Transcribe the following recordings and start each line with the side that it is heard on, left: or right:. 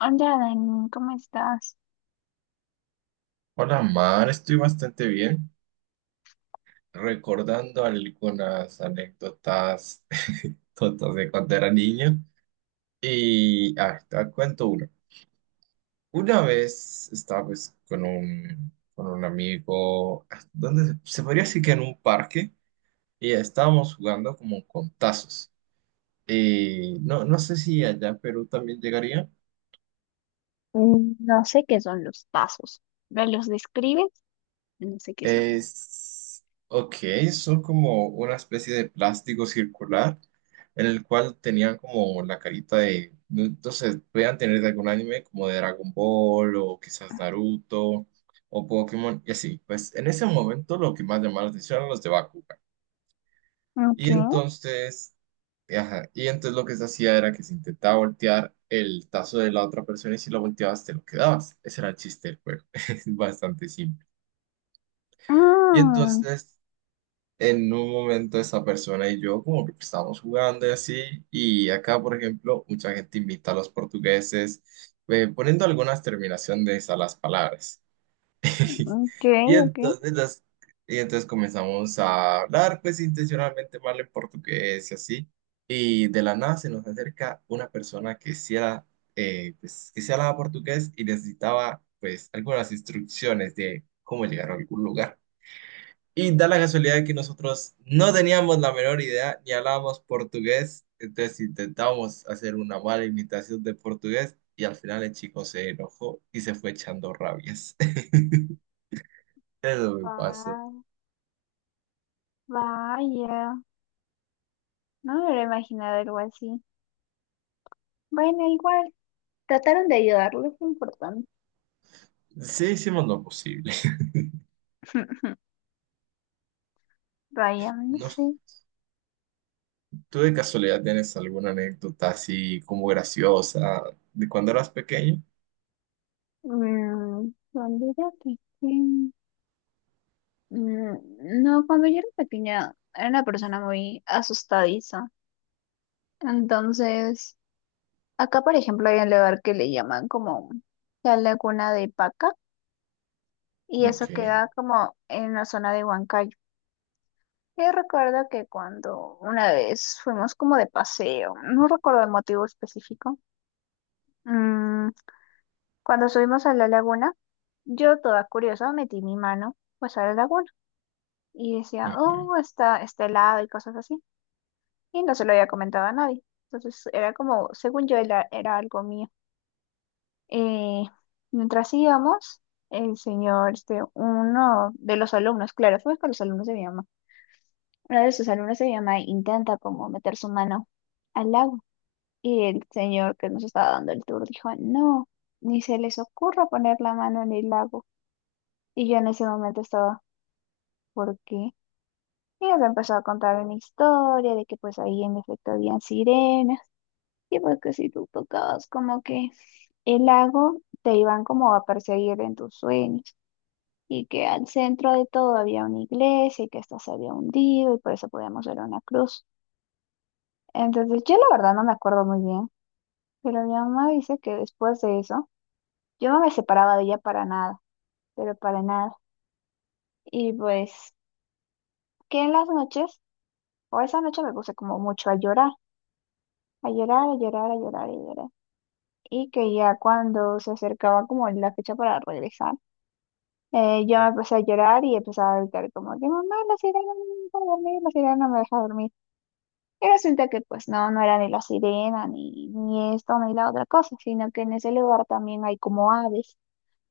left: Hola, Dani, ¿cómo estás?
right: Hola, Mar, estoy bastante bien. Recordando algunas anécdotas tontas de cuando era niño. Te cuento una. Una vez estaba pues con un amigo, donde se podría decir que en un parque, y estábamos jugando como con tazos. Y no sé si allá en Perú también llegaría.
left: No sé qué son los pasos. ¿Me los describes? No sé qué son eso.
right: Es, ok, son como una especie de plástico circular en el cual tenían como la carita de, entonces, podían tener de algún anime como de Dragon Ball o quizás Naruto o Pokémon y así. Pues en ese momento lo que más llamaba la atención eran los de Bakugan. Y
left: Okay.
right: entonces, ajá, y entonces lo que se hacía era que se intentaba voltear el tazo de la otra persona, y si lo volteabas te lo quedabas. Ese era el chiste del juego. Es bastante simple. Y
left: Ah,
right: entonces en un momento esa persona y yo como que estábamos jugando y así, y acá, por ejemplo, mucha gente invita a los portugueses poniendo algunas terminaciones a las palabras.
left: ok,
right: Y
left: ok.
right: entonces, las- y entonces comenzamos a hablar pues intencionalmente mal en portugués y así, y de la nada se nos acerca una persona que sí era, pues, que sí hablaba portugués y necesitaba pues algunas instrucciones de cómo llegar a algún lugar. Y da la casualidad de que nosotros no teníamos la menor idea ni hablábamos portugués, entonces intentábamos hacer una mala imitación de portugués y al final el chico se enojó y se fue echando rabias. Eso me pasó.
left: Va- vaya, no me hubiera imaginado algo así. Bueno, igual, trataron de ayudarlo, es importante.
right: Sí, hicimos lo posible.
left: Vaya, no
right: No sé,
left: sé.
right: ¿tú de casualidad tienes alguna anécdota así como graciosa de cuando eras pequeño?
left: Cuando era pequeña. No, cuando yo era pequeña era una persona muy asustadiza. Entonces, acá, por ejemplo, hay un lugar que le llaman como la Laguna de Paca y eso
right: Ok.
left: queda como en la zona de Huancayo. Yo recuerdo que cuando una vez fuimos como de paseo, no recuerdo el motivo específico. mm, cuando subimos a la laguna, yo toda curiosa metí mi mano pues a la laguna y decía,
right: Ujú.
left: oh, está helado y cosas así. Y no se lo había comentado a nadie. Entonces era como, según yo, era algo mío. Eh, mientras íbamos, el señor, este, uno de los alumnos, claro, fue con los alumnos de mi mamá, uno de sus alumnos de mi mamá intenta como meter su mano al agua y el señor que nos estaba dando el tour dijo, no, ni se les ocurra poner la mano en el lago. Y yo en ese momento estaba, ¿por qué? Y nos empezó a contar una historia de que pues ahí en efecto habían sirenas y pues que si tú tocabas como que el lago te iban como a perseguir en tus sueños, y que al centro de todo había una iglesia y que esta se había hundido y por eso podíamos ver una cruz. Entonces, yo la verdad no me acuerdo muy bien, pero mi mamá dice que después de eso, yo no me separaba de ella para nada, pero para nada. Y pues, que en las noches, o esa noche me puse como mucho a llorar, a llorar, a llorar, a llorar, a llorar. Y que ya cuando se acercaba como la fecha para regresar, yo me empecé a llorar y empezaba a gritar como que mamá, la sirena no me deja dormir, la sirena no me deja dormir. Y resulta que pues no, no era ni la sirena, ni esto, ni la otra cosa, sino que en ese lugar también hay como aves.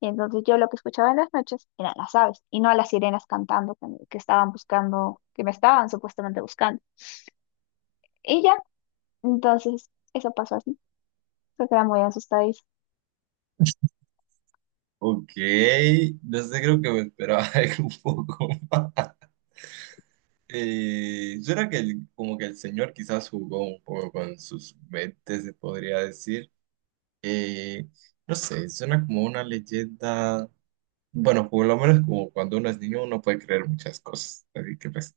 left: Y entonces yo lo que escuchaba en las noches eran las aves y no a las sirenas cantando que, que estaban buscando, que me estaban supuestamente buscando. Y ya, entonces eso pasó así. Se quedé muy asustadís.
right: Ok, no sé, creo que me esperaba algo un poco más. Yo era que como que el señor quizás jugó un poco con sus mentes, se podría decir. Eh, no sé, suena como una leyenda. Bueno, por lo menos como cuando uno es niño uno puede creer muchas cosas. Así que pues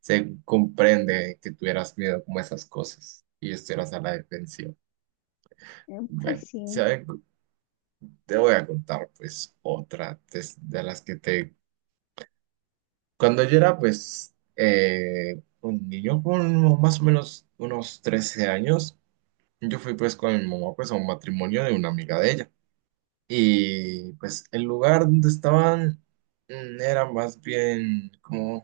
right: se comprende que tuvieras miedo como a esas cosas y estuvieras a la defensiva.
left: Pues
right: Bueno,
left: sí.
right: ¿sabe? Te voy a contar pues otra de las que te. Cuando yo era, pues, un niño, con más o menos unos 13 años, yo fui, pues, con mi mamá, pues, a un matrimonio de una amiga de ella. Y, pues, el lugar donde estaban, era más bien como,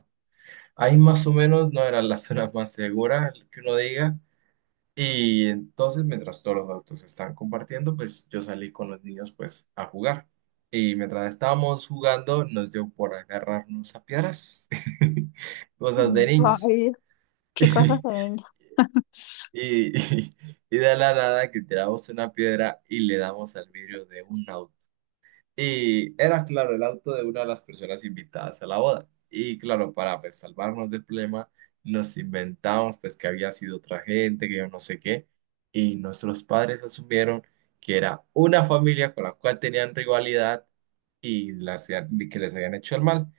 right: ahí más o menos no era la zona más segura, que uno diga, y entonces, mientras todos los adultos estaban compartiendo, pues yo salí con los niños pues a jugar. Y mientras estábamos jugando, nos dio por agarrarnos a piedras. Cosas de niños.
left: Vaya. Qué cosas de niño.
right: Y, y, y de la nada que tiramos una piedra y le damos al vidrio de un auto. Y era, claro, el auto de una de las personas invitadas a la boda. Y claro, para pues salvarnos del problema, nos inventamos pues que había sido otra gente, que yo no sé qué. Y nuestros padres asumieron que era una familia con la cual tenían rivalidad y las, que les habían hecho el mal.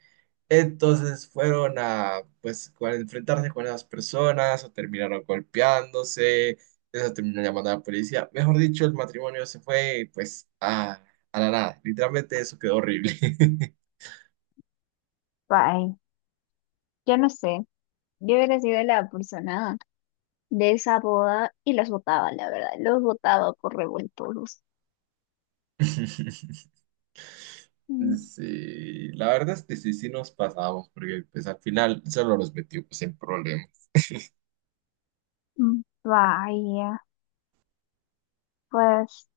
right: Entonces fueron a, pues, a enfrentarse con esas personas o terminaron golpeándose, eso terminó llamando a la policía. Mejor dicho, el matrimonio se fue, pues, a la nada. Literalmente eso quedó horrible.
left: Vaya. Yo no sé. Yo hubiera sido la persona de esa boda y los votaba, la verdad. Los votaba por revoltosos. Mm.
right: Sí, la verdad es que sí, sí nos pasamos, porque pues al final solo los metimos sin problema.
left: Vaya, pues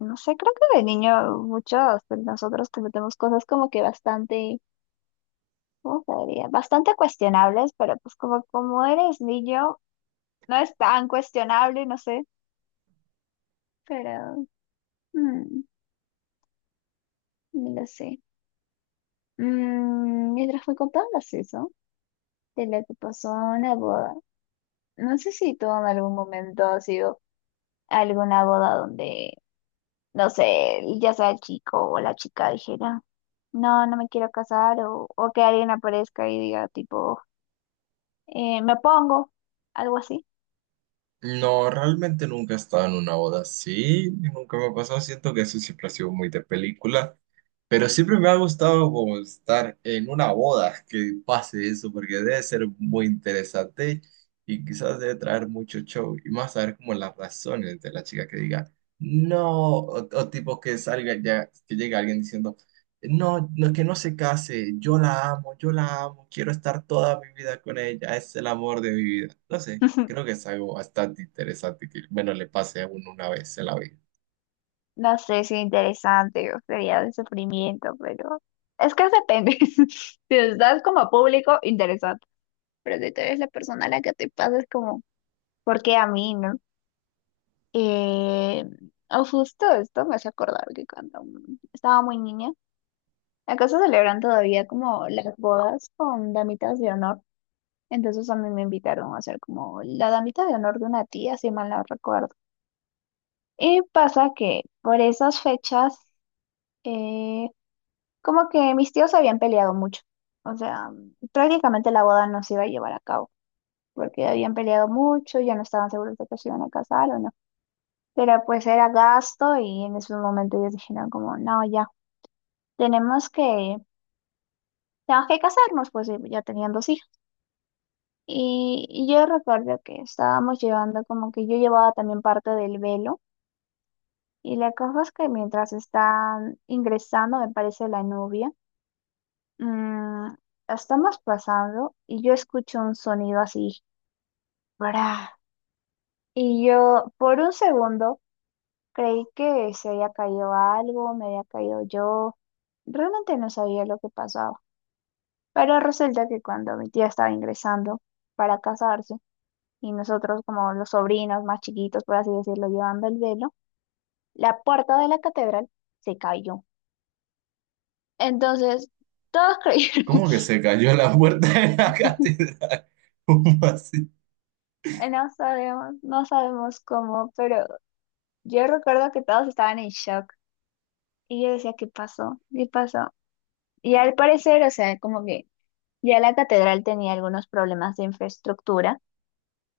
left: no sé, creo que de niño muchos de nosotros cometemos cosas como que bastante, ¿cómo se diría? Bastante cuestionables, pero pues como, como eres niño, no es tan cuestionable, no sé, pero mm, no lo sé. Mientras me contabas eso, de lo que pasó en la boda, no sé si tú en algún momento has ido a alguna boda donde no sé, ya sea el chico o la chica dijera, no, no me quiero casar, o que alguien aparezca y diga, tipo, me pongo, algo así.
right: No, realmente nunca he estado en una boda así, nunca me ha pasado, siento que eso siempre ha sido muy de película. Pero siempre me ha gustado como estar en una boda que pase eso, porque debe ser muy interesante y quizás debe traer mucho show y más saber como las razones de la chica que diga no, o tipo que salga ya, que llegue alguien diciendo no, no, que no se case, yo la amo, quiero estar toda mi vida con ella, es el amor de mi vida. No sé, creo que es algo bastante interesante que, bueno, le pase a uno una vez en la vida.
left: No sé si interesante o sería de sufrimiento, pero es que depende. Si estás como público, interesante. Pero si tú eres la persona a la que te pasa, es como, ¿por qué a mí, no? Eh, o justo esto me hace acordar que cuando estaba muy niña, acaso celebran todavía como las bodas con damitas de honor. Entonces a mí me invitaron a hacer como la damita de honor de una tía, si mal no recuerdo. Y pasa que por esas fechas, eh, como que mis tíos habían peleado mucho. O sea, prácticamente la boda no se iba a llevar a cabo, porque habían peleado mucho, ya no estaban seguros de que se iban a casar o no. Pero pues era gasto y en ese momento ellos dijeron como, no, ya, tenemos que, tenemos que casarnos, pues y ya tenían dos hijos. Y yo recuerdo que estábamos llevando, como que yo llevaba también parte del velo. Y la cosa es que mientras están ingresando, me parece la novia, mm, estamos pasando y yo escucho un sonido así, ¡bra! Y yo por un segundo creí que se había caído algo, me había caído yo. Realmente no sabía lo que pasaba. Pero resulta que cuando mi tía estaba ingresando para casarse, y nosotros como los sobrinos más chiquitos, por así decirlo, llevando el velo, la puerta de la catedral se cayó. Entonces, todos creyeron,
right: ¿Cómo que se cayó la puerta de la catedral? ¿Cómo así?
left: no sabemos, no sabemos cómo, pero yo recuerdo que todos estaban en shock y yo decía, ¿qué pasó? ¿Qué pasó? Y al parecer, o sea, como que ya la catedral tenía algunos problemas de infraestructura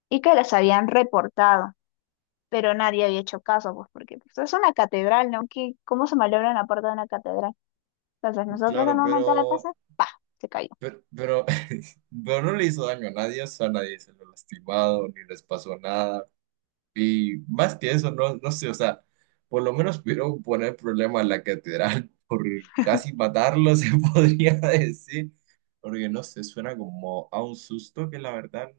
left: y que los habían reportado. Pero nadie había hecho caso, pues porque pues, es una catedral, ¿no? ¿Cómo se malogra la puerta de una catedral? Entonces nosotros al
right: Claro,
left: momento de
right: pero,
left: pasar, se cayó.
right: pero, pero, pero no le hizo daño a nadie, o sea, a nadie se lo lastimado, ni les pasó nada. Y más que eso, no, no sé, o sea, por lo menos pudieron poner problema en la catedral por casi matarlo, se podría decir. Porque no sé, suena como a un susto que la verdad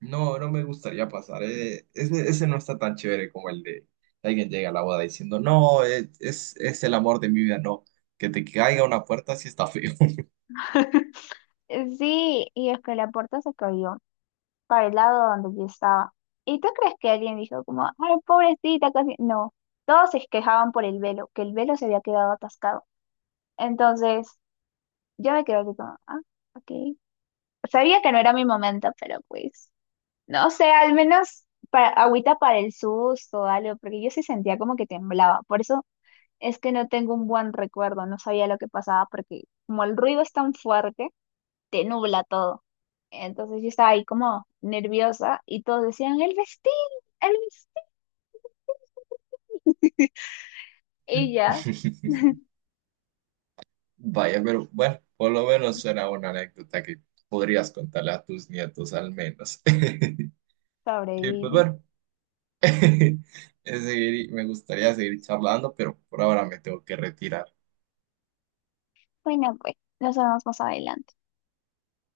right: no, no me gustaría pasar. Ese no está tan chévere como el de alguien llega a la boda diciendo, no, es el amor de mi vida, no. Que te caiga una puerta sí está feo.
left: Sí, y es que la puerta se cayó para el lado donde yo estaba. ¿Y tú crees que alguien dijo como, ay, pobrecita, casi? No, todos se quejaban por el velo, que el velo se había quedado atascado. Entonces, yo me quedé así como, ah, ok. Sabía que no era mi momento, pero pues, no sé, al menos para, agüita para el susto o algo, porque yo sí sentía como que temblaba. Por eso es que no tengo un buen recuerdo, no sabía lo que pasaba porque como el ruido es tan fuerte, te nubla todo. Entonces yo estaba ahí como nerviosa y todos decían, el vestido, el vestido. Y ya
right: Vaya, pero bueno, por lo menos suena una anécdota que podrías contarle a tus nietos al menos. Y pues
left: sobreviví.
right: bueno, me gustaría seguir charlando, pero por ahora me tengo que retirar.
left: Bueno, pues nos vemos más adelante.